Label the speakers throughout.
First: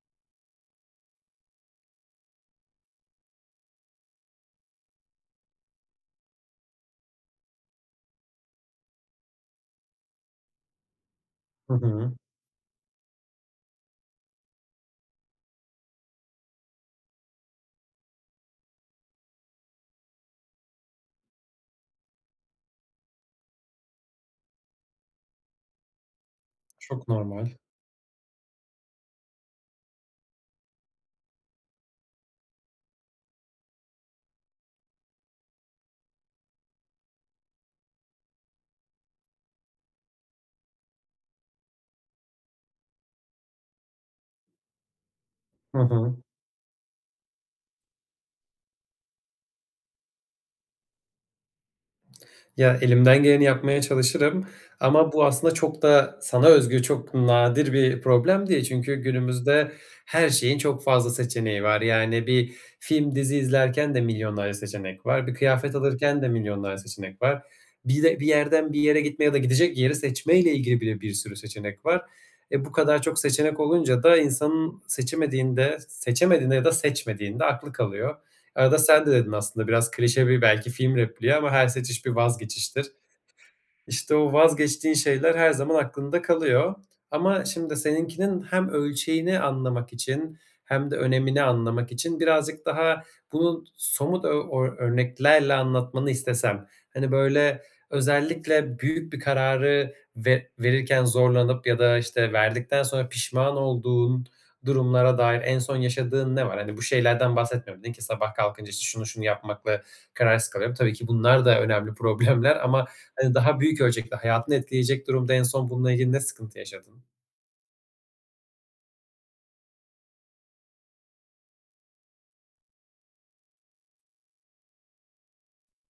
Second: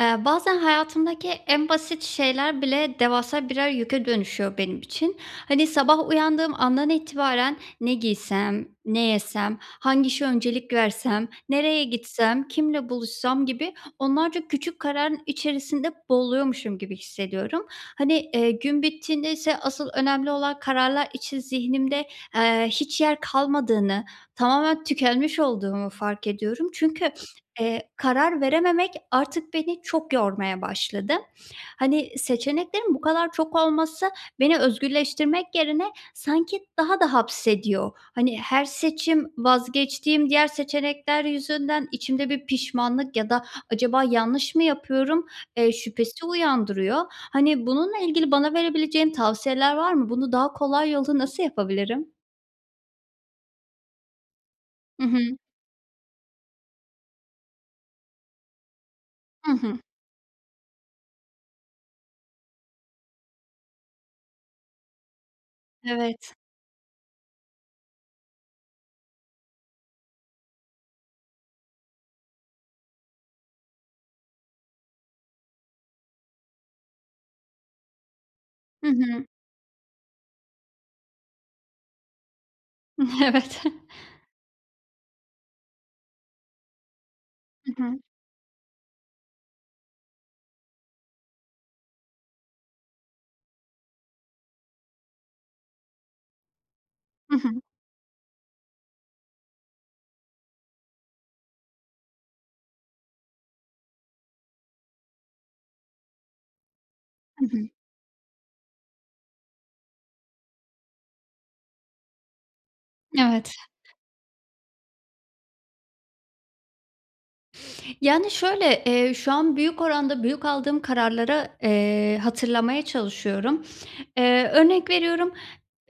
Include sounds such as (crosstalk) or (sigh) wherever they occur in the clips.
Speaker 1: Eee, bazen hayatımdaki en basit şeyler bile devasa birer yüke dönüşüyor benim için. Hani, sabah uyandığım andan itibaren "Ne giysem? Ne yesem? Hangi işe öncelik versem?
Speaker 2: Hı
Speaker 1: Nereye
Speaker 2: hı.
Speaker 1: gitsem? Kiminle buluşsam?" gibi onlarca küçük kararın içerisinde boğuluyormuşum gibi hissediyorum. Hani, eee, gün bittiğindeyse asıl önemli olan kararlar için zihnimde, eee, hiç yer kalmadığını, tamamen tükenmiş olduğumu fark ediyorum
Speaker 2: Çok
Speaker 1: çünkü, (sniffs)
Speaker 2: normal.
Speaker 1: eee, karar verememek artık beni çok yormaya başladı. Hani, seçeneklerin bu kadar çok olması beni özgürleştirmek yerine sanki daha da hapsediyor. Hani, her seçim vazgeçtiğim diğer seçenekler yüzünden içimde bir pişmanlık ya da acaba yanlış mı yapıyorum, eee,
Speaker 2: Hı hı.
Speaker 1: şüphesi uyandırıyor. Hani, bununla ilgili bana verebileceğin tavsiyeler var mı? Bunu daha kolay yolla nasıl yapabilirim?
Speaker 2: Ya elimden geleni yapmaya çalışırım
Speaker 1: Hı
Speaker 2: ama bu
Speaker 1: hı.
Speaker 2: aslında çok da sana özgü, çok nadir bir problem değil çünkü
Speaker 1: Hı
Speaker 2: günümüzde
Speaker 1: hı.
Speaker 2: her şeyin çok fazla seçeneği var yani bir film, dizi izlerken de milyonlarca seçenek var. Bir kıyafet alırken de
Speaker 1: Evet.
Speaker 2: milyonlarca seçenek var. Bir de, bir yerden bir yere gitme ya da gidecek yeri seçmeyle ilgili bile bir sürü seçenek var. E, bu kadar çok seçenek olunca da insanın seçemediğinde, seçemediğinde ya da seçmediğinde aklı kalıyor. Arada
Speaker 1: Hı
Speaker 2: sen de
Speaker 1: hı.
Speaker 2: dedin aslında, biraz klişe bir belki film repliği ama "Her seçiş bir vazgeçiştir."
Speaker 1: (chuckles) Evet.
Speaker 2: İşte o vazgeçtiğin şeyler her zaman aklında kalıyor ama
Speaker 1: Hı
Speaker 2: şimdi
Speaker 1: hı.
Speaker 2: seninkinin hem ölçeğini anlamak için hem de önemini anlamak için birazcık daha bunu somut o ö örneklerle anlatmanı istesem, hani,
Speaker 1: Hı
Speaker 2: böyle
Speaker 1: hı.
Speaker 2: özellikle büyük bir kararı ve verirken zorlanıp ya da, işte, verdikten sonra pişman olduğun durumlara dair en son yaşadığın ne var? Hani bu şeylerden
Speaker 1: Hı hı.
Speaker 2: bahsetmiyorum nin ki sabah kalkınca işte şunu, şunu yapmakla kararsız kalıyorum. Tabii ki bunlar da önemli problemler ama hani
Speaker 1: Evet.
Speaker 2: daha büyük ölçekli, hayatını etkileyecek durumda en son bunla ilgili ne sıkıntı yaşadın?
Speaker 1: Yani, şöyle, eee, şu an büyük oranda büyük aldığım kararlara, eee, hatırlamaya çalışıyorum, eee, örnek veriyorum,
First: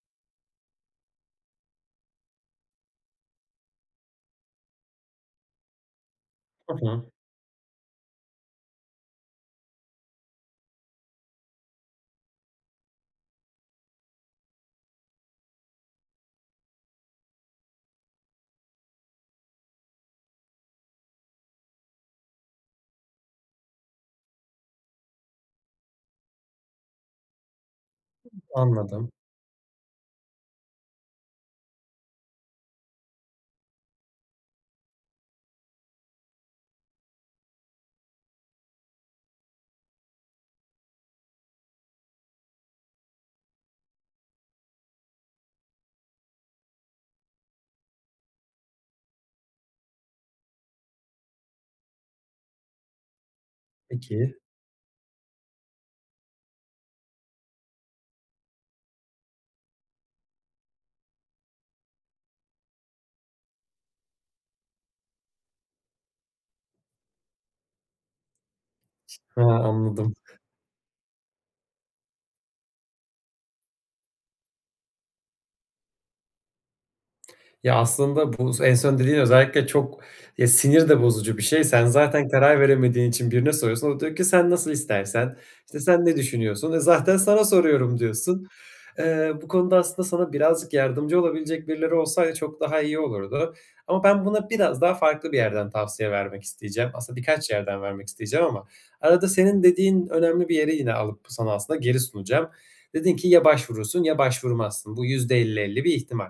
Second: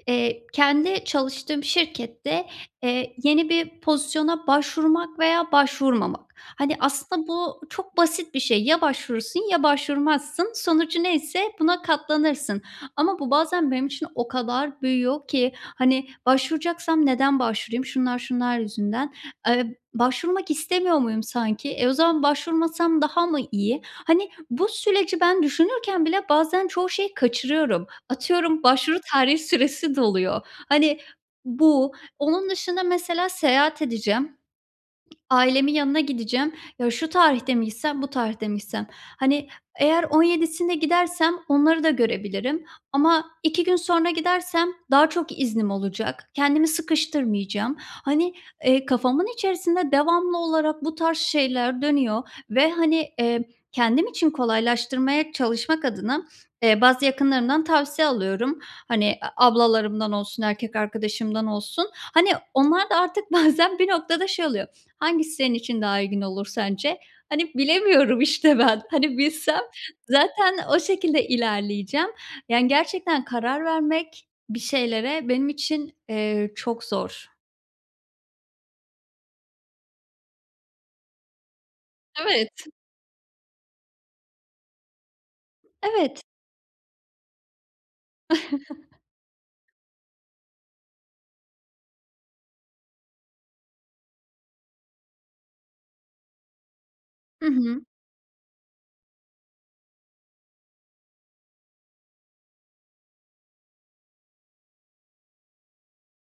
Speaker 1: eee, kendi çalıştığım şirkette, eee, yeni bir pozisyona başvurmak veya başvurmamak.
Speaker 2: Hı
Speaker 1: Hani,
Speaker 2: hı.
Speaker 1: aslında bu çok basit bir şey. Ya başvurursun ya başvurmazsın. Sonucu neyse buna katlanırsın ama bu bazen benim için o kadar büyüyor ki, hani, "Başvuracaksam neden başvurayım? Şunlar, şunlar yüzünden. Eee, başvurmak istemiyor muyum sanki? E, o zaman başvurmazsam daha mı iyi?" Hani, bu süreci ben düşünürken bile bazen çoğu şeyi kaçırıyorum. Atıyorum, başvuru
Speaker 2: Anladım.
Speaker 1: tarihi süresi doluyor. Hani, bu. Onun dışında mesela seyahat edeceğim, ailemin yanına gideceğim. "Ya, şu tarihte mi gitsem, bu tarihte mi gitsem? Hani, eğer 17'sinde gidersem onları da görebilirim ama 2 gün sonra gidersem daha çok iznim olacak, kendimi sıkıştırmayacağım." Hani, eee, kafamın içerisinde devamlı olarak bu tarz şeyler dönüyor ve, hani, eee, kendim için
Speaker 2: Peki.
Speaker 1: kolaylaştırmaya çalışmak adına, eee, bazı yakınlarımdan tavsiye alıyorum, hani, a ablalarımdan olsun, erkek arkadaşımdan olsun. Hani, onlar da artık bazen bir noktada şey oluyor: "Hangisi senin için daha uygun olur sence?" Hani, bilemiyorum işte ben. Hani,
Speaker 2: Ha,
Speaker 1: bilsem
Speaker 2: anladım.
Speaker 1: zaten o şekilde ilerleyeceğim. Yani gerçekten karar vermek bir şeylere benim için, eee, çok zor.
Speaker 2: Ya, aslında bu s en son dediğin özellikle çok ya, sinir de bozucu bir şey. Sen zaten
Speaker 1: Evet.
Speaker 2: karar veremediğin için birine soruyorsun, o da diyor ki: "Sen nasıl istersen, işte, sen ne
Speaker 1: Evet.
Speaker 2: düşünüyorsun?" "E, zaten sana soruyorum." diyorsun.
Speaker 1: (chuckles)
Speaker 2: Eee, bu konuda aslında sana birazcık yardımcı olabilecek birileri olsaydı çok daha iyi olurdu ama ben buna biraz daha farklı bir yerden tavsiye vermek isteyeceğim. Aslında
Speaker 1: Hı
Speaker 2: birkaç yerden
Speaker 1: hı.
Speaker 2: vermek isteyeceğim ama arada senin dediğin önemli bir yeri yine alıp sana aslında geri sunacağım. Dedin ki: "Ya başvurursun ya başvurmazsın." Bu %50-50 bir ihtimal.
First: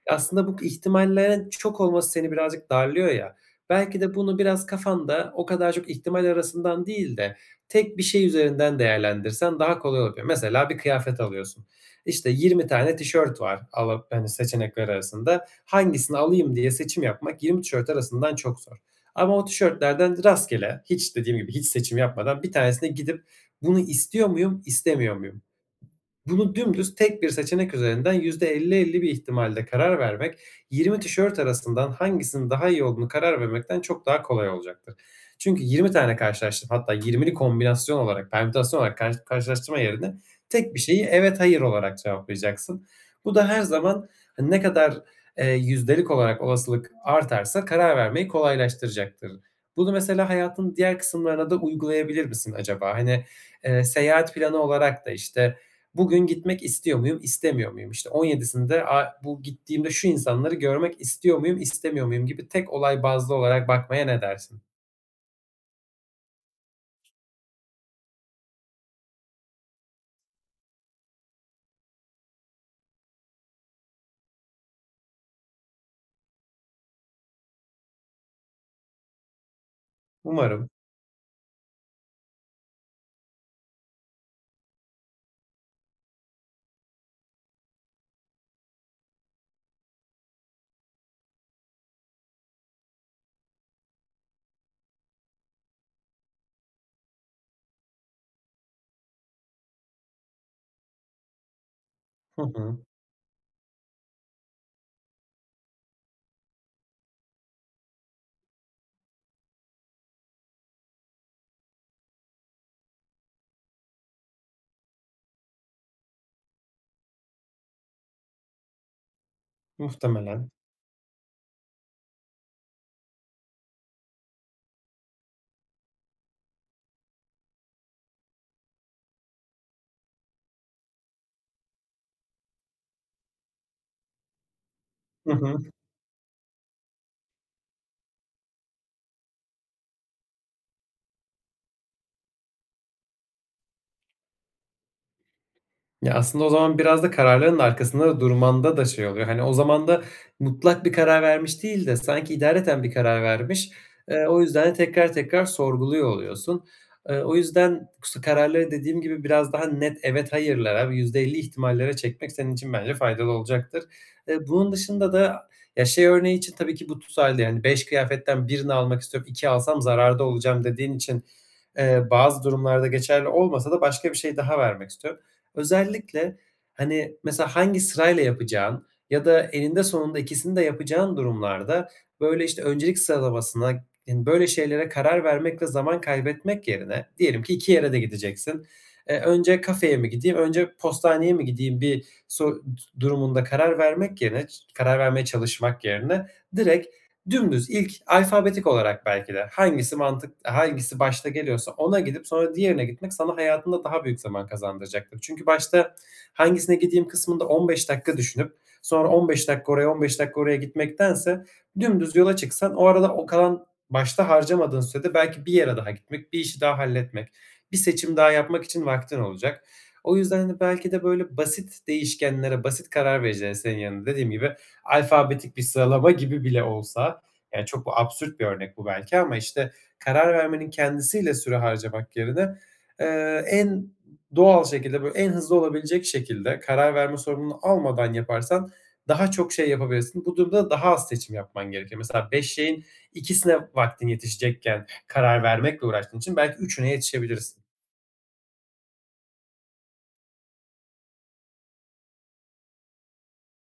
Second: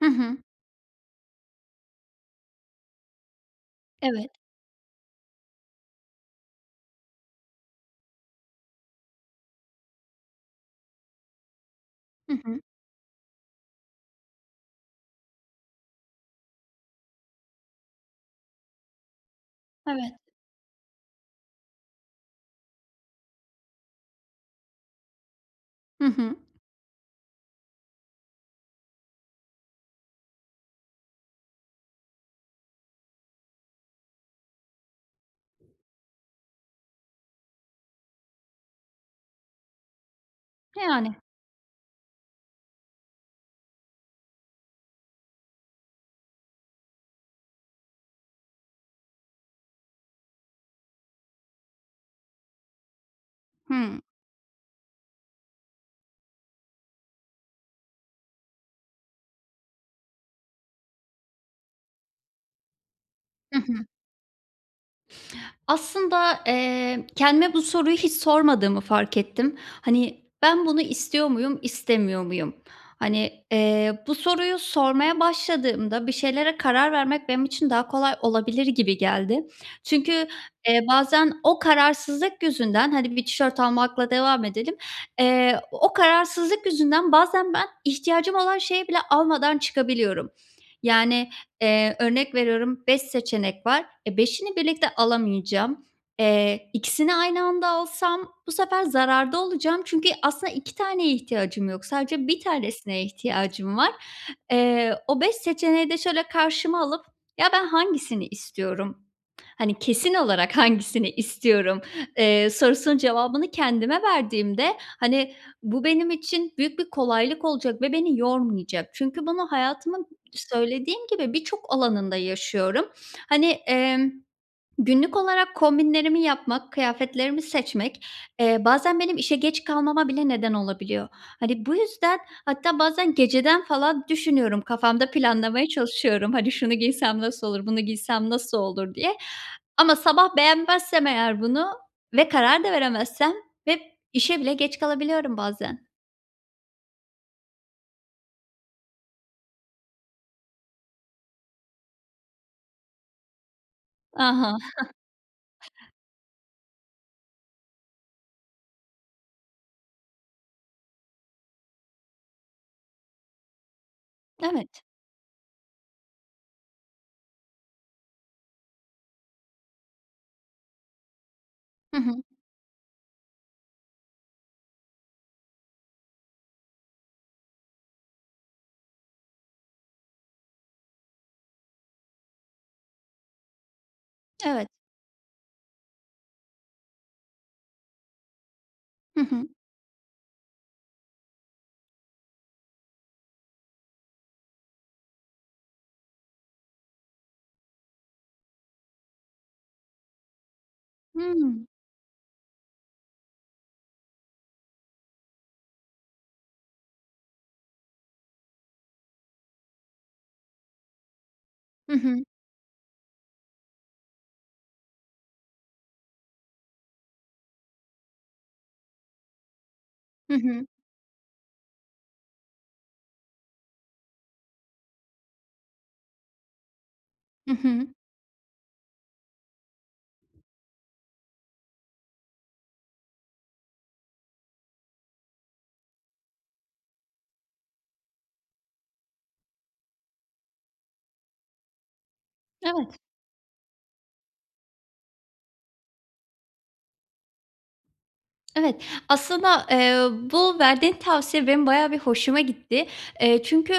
Speaker 1: Hı hı.
Speaker 2: Aslında bu ihtimallerin çok olması seni birazcık darlıyor ya, belki de
Speaker 1: Evet.
Speaker 2: bunu biraz kafanda o kadar çok ihtimal arasından değil de tek bir şey üzerinden değerlendirsen daha kolay olabilir. Mesela bir kıyafet alıyorsun. İşte,
Speaker 1: Hı hı.
Speaker 2: 20 tane tişört var ala hani, seçenekler arasında. Hangisini alayım diye seçim yapmak 20 tişört arasından çok zor ama o
Speaker 1: Evet.
Speaker 2: tişörtlerden rastgele, hiç dediğim gibi, hiç seçim yapmadan, 1 tanesine gidip: "Bunu istiyor muyum, istemiyor muyum?"
Speaker 1: Hı hı.
Speaker 2: Bunu dümdüz, tek 1 seçenek üzerinden %50-50 bir ihtimalle karar vermek, 20 tişört arasından hangisinin daha iyi olduğuna karar vermekten çok daha kolay olacaktır. Çünkü 20 tane karşılaştırıp hatta 20'li kombinasyon olarak, permütasyon olarak karş karşılaştırma yerine tek 1 şeyi
Speaker 1: Yani.
Speaker 2: "Evet, hayır." olarak cevaplayacaksın. Bu da her zaman, hani, ne kadar, eee, yüzdelik olarak olasılık artarsa karar vermeyi kolaylaştıracaktır. Bunu mesela hayatın diğer kısımlarına da uygulayabilir misin acaba? Hani, eee,
Speaker 1: Hıı.
Speaker 2: seyahat planı olarak da, işte, "Bugün gitmek istiyor muyum, istemiyor muyum? İşte, 17'sinde a bu gittiğimde şu insanları görmek istiyor muyum, istemiyor muyum?" gibi tek olay bazlı
Speaker 1: Hı
Speaker 2: olarak
Speaker 1: hı.
Speaker 2: bakmaya ne dersin?
Speaker 1: Aslinda, eee, kendime bu soruyu hiç sormadığımı fark ettim. Hani, "Ben bunu istiyor muyum, istemiyor muyum?" Hani, eee, bu soruyu sormaya başladığımda bir şeylere karar vermek benim için daha kolay olabilir gibi geldi. Çünkü,
Speaker 2: Umarım.
Speaker 1: eee, bazen o kararsızlık yüzünden, hani bir tişört almakla devam edelim. Eee, o kararsızlık yüzünden bazen ben ihtiyacım olan şeyi bile almadan çıkabiliyorum yani, eee, örnek veriyorum 5 seçenek var, eee, 5'ini birlikte alamayacağım. Eee, 2'sini aynı anda alsam bu sefer zararda olacağım çünkü aslında 2 taneye ihtiyacım yok. Sadece 1
Speaker 2: Hı hı.
Speaker 1: tanesine ihtiyacım var. Eee, o 5 seçeneği de şöyle karşıma alıp "Ya, ben hangisini istiyorum, hani, kesin olarak hangisini istiyorum?" eee, sorusunun cevabını kendime verdiğimde, hani, bu benim için büyük bir kolaylık olacak ve beni yormayacak. Çünkü bunu hayatımın,
Speaker 2: Muhtemelen.
Speaker 1: söylediğim gibi, birçok alanında yaşıyorum. Hani, emm, günlük olarak kombinlerimi yapmak, kıyafetlerimi seçmek, eee, bazen benim işe geç kalmama bile neden olabiliyor. Hani, bu yüzden hatta bazen geceden falan düşünüyorum. Kafamda
Speaker 2: Hı hı.
Speaker 1: planlamaya çalışıyorum, hani, "Şunu giysem nasıl olur, bunu giysem nasıl olur?" diye ama sabah beğenmezsem eğer bunu ve karar da veremezsem, hep, işe bile geç kalabiliyorum bazen.
Speaker 2: Ya aslında o zaman biraz da kararlarının arkasında durmanda da şey oluyor. Hani, o zaman da mutlak bir karar vermiş değil de sanki idareten bir karar vermiş,
Speaker 1: A,
Speaker 2: ııı, o
Speaker 1: ha.
Speaker 2: yüzden de
Speaker 1: (chuckles)
Speaker 2: tekrar, tekrar sorguluyor oluyorsun. Iıı, o yüzden k su kararları dediğim gibi biraz daha net, evet, hayırlara ve %50 ihtimallere çekmek senin için bence faydalı olacaktır. Eee, bunun
Speaker 1: Evet.
Speaker 2: dışında da, ya, şey örneği için tabii ki bu tutarlı yani 5 kıyafetten 1'ini almak istiyorum, 2 alsam zararda olacağım dediğin için,
Speaker 1: Hı
Speaker 2: ııı,
Speaker 1: hı.
Speaker 2: bazı durumlarda geçerli olmasa da başka bir şey daha vermek istiyorum. Özellikle, hani, mesela, hangi sırayla yapacağın ya da eninde sonunda ikisini de yapacağın durumlarda, böyle, işte, öncelik sıralamasına ın böyle
Speaker 1: Evet.
Speaker 2: şeylere karar vermek ve zaman kaybetmek yerine, diyelim ki 2 yere de gideceksin,
Speaker 1: Hı
Speaker 2: eee,
Speaker 1: hı.
Speaker 2: önce kafeye mi gideyim, önce postaneye mi gideyim bir so ııı, durumunda karar vermek yerine ç karar vermeye çalışmak yerine, direkt, dümdüz, ilk, alfabetik olarak belki de hangisi mantık hangisi başta
Speaker 1: Hıı.
Speaker 2: geliyorsa ona gidip sonra diğerine gitmek sana hayatında daha büyük zaman kazandıracaktır. Çünkü başta hangisine gideyim kısmında 15 dakika düşünüp, sonra 15 dakika oraya 15 dakika oraya gitmektense
Speaker 1: Hı
Speaker 2: dümdüz
Speaker 1: hı.
Speaker 2: yola çıksan o arada o kalan, başta harcamadığın sürede belki bir yere daha gitmek, bir işi daha halletmek, bir seçim daha yapmak için vaktin olacak. O
Speaker 1: Hı
Speaker 2: yüzden de
Speaker 1: hı.
Speaker 2: belki de, böyle basit değişkenlere, basit karar vericilere senin yerine dediğim gibi, alfabetik bir sıralama gibi bile olsa,
Speaker 1: Hı
Speaker 2: yani,
Speaker 1: hı.
Speaker 2: çok absürt bir örnek bu belki ama işte karar vermenin kendisiyle süre harcamak yerine, ııı, en ı doğal şekilde, böyle, en hızlı olabilecek şekilde karar verme sorumluluğunu almadan yaparsan daha çok şey yapabilirsin. Bu durumda daha az seçim yapman gerekiyor. Mesela 5 şeyin
Speaker 1: Evet.
Speaker 2: 2'sine vaktin yetişecekken, karar vermekle uğraştığın için belki 3'üne yetişebilirsin.
Speaker 1: Evet. Aslında, eee, bu verdiğin tavsiye benim bayağı bir hoşuma gitti. Eee, çünkü,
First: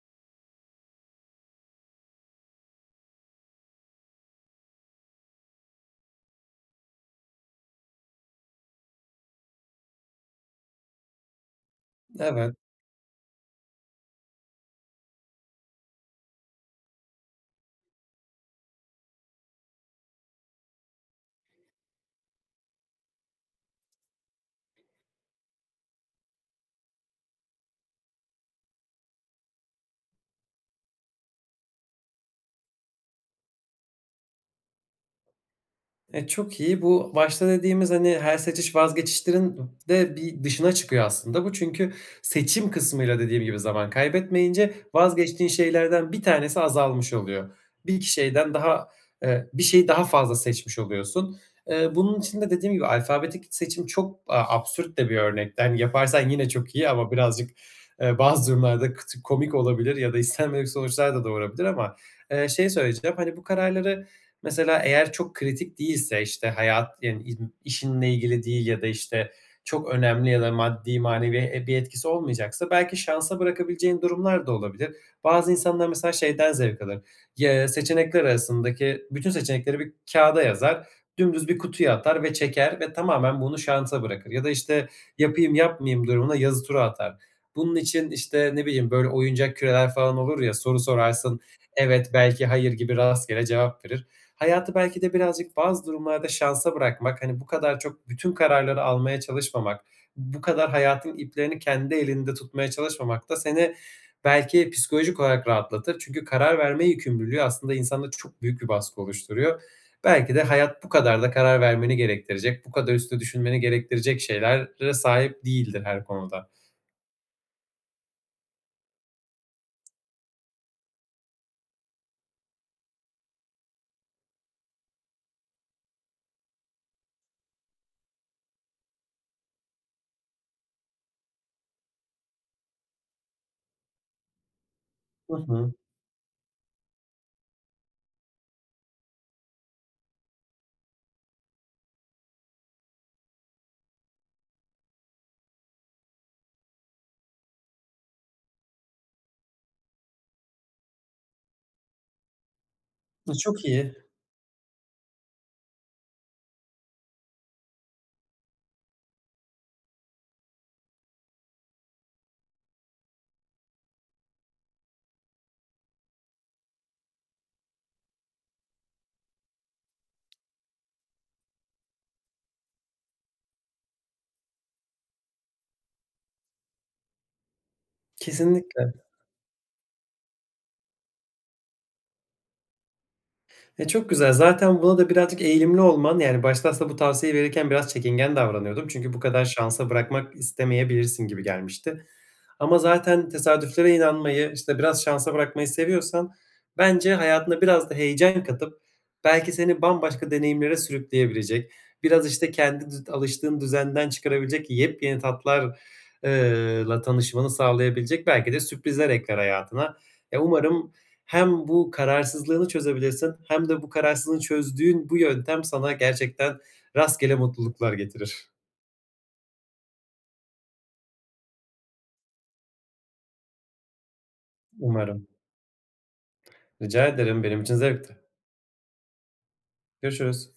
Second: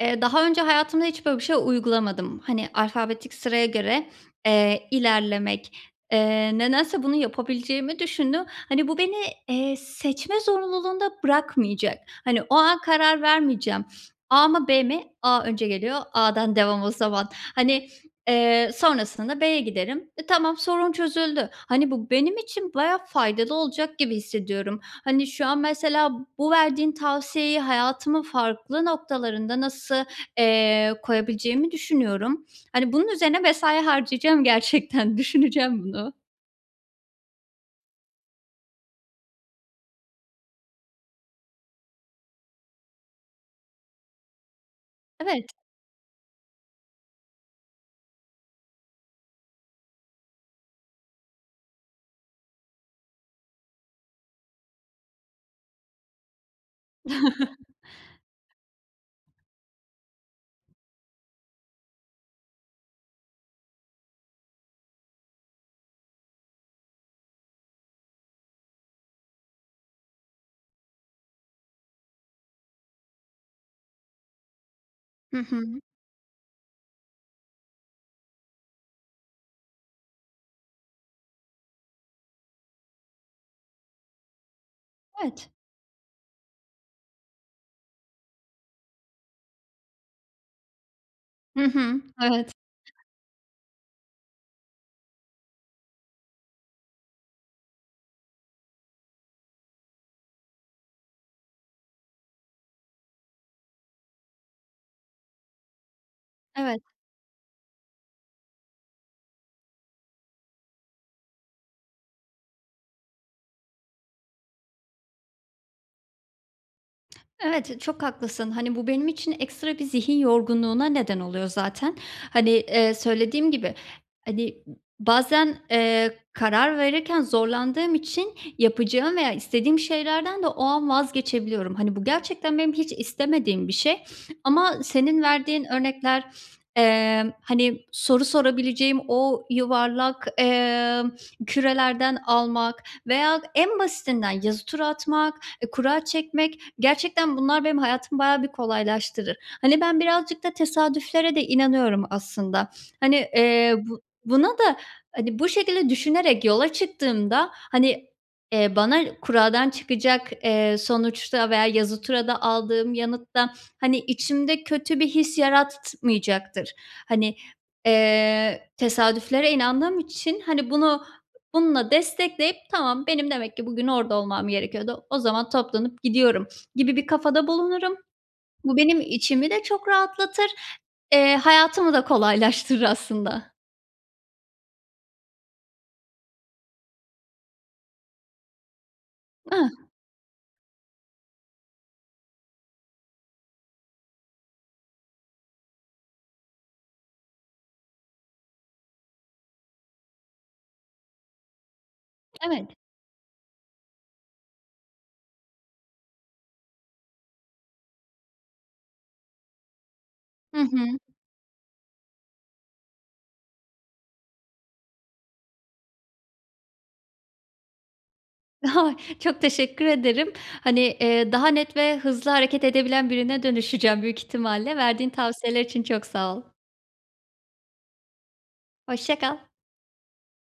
Speaker 1: eee, daha önce hayatımda hiç böyle bir şey uygulamadım. Hani, alfabetik sıraya göre, eee, ilerlemek, eee, nedense bunu yapabileceğimi düşündüm. Hani, bu beni, eee, seçme zorunluluğunda bırakmayacak. Hani, o
Speaker 2: Evet.
Speaker 1: an karar vermeyeceğim. A mı, B mi? A önce geliyor, A'dan devam o zaman. Hani, eee, sonrasında da B'ye giderim. E, tamam, sorun çözüldü. Hani, bu benim için bayağı faydalı olacak gibi hissediyorum. Hani, şu an mesela bu verdiğin tavsiyeyi hayatımın farklı noktalarında nasıl, eee, koyabileceğimi düşünüyorum. Hani, bunun üzerine mesai harcayacağım gerçekten. Düşüneceğim bunu.
Speaker 2: E, çok iyi. Bu, başta dediğimiz, hani, her seçiş vazgeçiştirin de bir dışına çıkıyor aslında bu çünkü seçim kısmıyla dediğim gibi zaman kaybetmeyince vazgeçtiğin
Speaker 1: Evet.
Speaker 2: şeylerden 1 tanesi azalmış oluyor. 1-2 şeyden daha eee, bir şeyi daha fazla seçmiş oluyorsun. Eee, bunun için de dediğim gibi alfabetik seçim çok, eee, absürt de bir örnekti. Hani, yaparsan yine çok iyi ama birazcık, eee, bazı durumlarda kıtı
Speaker 1: (chuckles)
Speaker 2: komik olabilir ya da istenmedik sonuçlar da doğurabilir ama. Eee, şey söyleyeceğim, hani, bu kararları mesela eğer çok kritik değilse, işte, hayat, yani, in işinle ilgili değil ya da, işte, çok önemli ya da maddi manevi e bir etkisi olmayacaksa belki şansa bırakabileceğin durumlar da olabilir.
Speaker 1: Hı
Speaker 2: Bazı
Speaker 1: hı.
Speaker 2: insanlar mesela şeyden zevk alır; y eee, seçenekler arasındaki bütün seçenekleri bir kağıda yazar. Dümdüz bir kutuya atar ve çeker ve tamamen bunu şansa bırakır. Ya da, işte,
Speaker 1: Evet.
Speaker 2: yapayım-yapmayayım durumuna yazı turu atar. Bunun için, işte, ne bileyim, böyle oyuncak küreler falan olur ya, soru sorarsın
Speaker 1: Hı hı.
Speaker 2: evet, belki,
Speaker 1: Evet.
Speaker 2: hayır gibi rastgele cevap verir. Hayatı belki de birazcık bazı durumlarda şansa bırakmak, hani, bu kadar çok bütün kararları almaya çalışmamak, bu kadar hayatın iplerini kendi elinde tutmaya çalışmamak da seni belki psikolojik olarak rahatlatır. Çünkü karar
Speaker 1: Evet.
Speaker 2: verme yükümlülüğü aslında insanda çok büyük bir baskı oluşturuyor. Belki de hayat bu kadar da karar vermeni gerektirecek, bu kadar üstüne düşünmeni gerektirecek şeylere sahip değildir her konuda.
Speaker 1: Evet, çok haklısın. Hani, bu benim için ekstra bir zihin yorgunluğuna neden oluyor zaten. Hani, eee, söylediğim gibi, hani, m ı bazen, eee, karar verirken zorlandığım için yapacağım veya istediğim şeylerden de o an vazgeçebiliyorum. Hani, bu gerçekten benim hiç istemediğim bir şey. Ama senin
Speaker 2: I
Speaker 1: verdiğin
Speaker 2: hı.
Speaker 1: örnekler, eee, hani, soru sorabileceğim o yuvarlak, eee, kürelerden almak veya en basitinden yazı tura atmak, eee, kura çekmek gerçekten bunlar benim hayatımı bayağı bir kolaylaştırır. Hani, ben birazcık da tesadüflere de inanıyorum aslında. Hani,
Speaker 2: Iıı, çok
Speaker 1: eee,
Speaker 2: iyi.
Speaker 1: bu buna da, hani, bu şekilde düşünerek yola çıktığımda, hani, eee, bana kuradan çıkacak, eee, sonuçta veya yazı turada aldığım yanıtta, hani, içimde kötü bir his yaratmayacaktır. Hani, eee, tesadüflere inandığım için, hani, bunu bununla destekleyip, "Tamam, benim demek ki bugün orada olmam gerekiyordu. O zaman toplanıp gidiyorum." gibi bir kafada bulunurum. Bu
Speaker 2: Kesinlikle.
Speaker 1: benim içimi de çok rahatlatır, eee, hayatımı da kolaylaştırır aslında.
Speaker 2: E, çok güzel. Zaten buna da birazcık eğilimli olman, yani, başta aslında bu tavsiyeyi verirken biraz çekingen davranıyordum. Çünkü bu kadar
Speaker 1: Ah!
Speaker 2: şansa bırakmak istemeyebilirsin gibi gelmişti. Ama zaten tesadüflere inanmayı, işte, biraz şansa bırakmayı seviyorsan bence hayatına biraz da heyecan katıp belki seni bambaşka deneyimlere sürükleyebilecek, biraz, işte,
Speaker 1: Evet.
Speaker 2: kendi dü alıştığın düzenden çıkarabilecek yepyeni tatlar eee, la tanışmanı sağlayabilecek belki de sürprizler ekler hayatına. E,
Speaker 1: Hı
Speaker 2: umarım
Speaker 1: hı.
Speaker 2: hem bu kararsızlığını çözebilirsin hem de bu kararsızlığı çözdüğün bu yöntem sana gerçekten rastgele mutluluklar getirir.
Speaker 1: Ha! Çok teşekkür ederim. Hani, eee, daha net ve hızlı hareket edebilen birine dönüşeceğim büyük ihtimalle. Verdiğin
Speaker 2: Umarım.
Speaker 1: tavsiyeler için çok sağ ol.
Speaker 2: Rica ederim, benim için zevkti.
Speaker 1: Hoşça kal.
Speaker 2: Görüşürüz.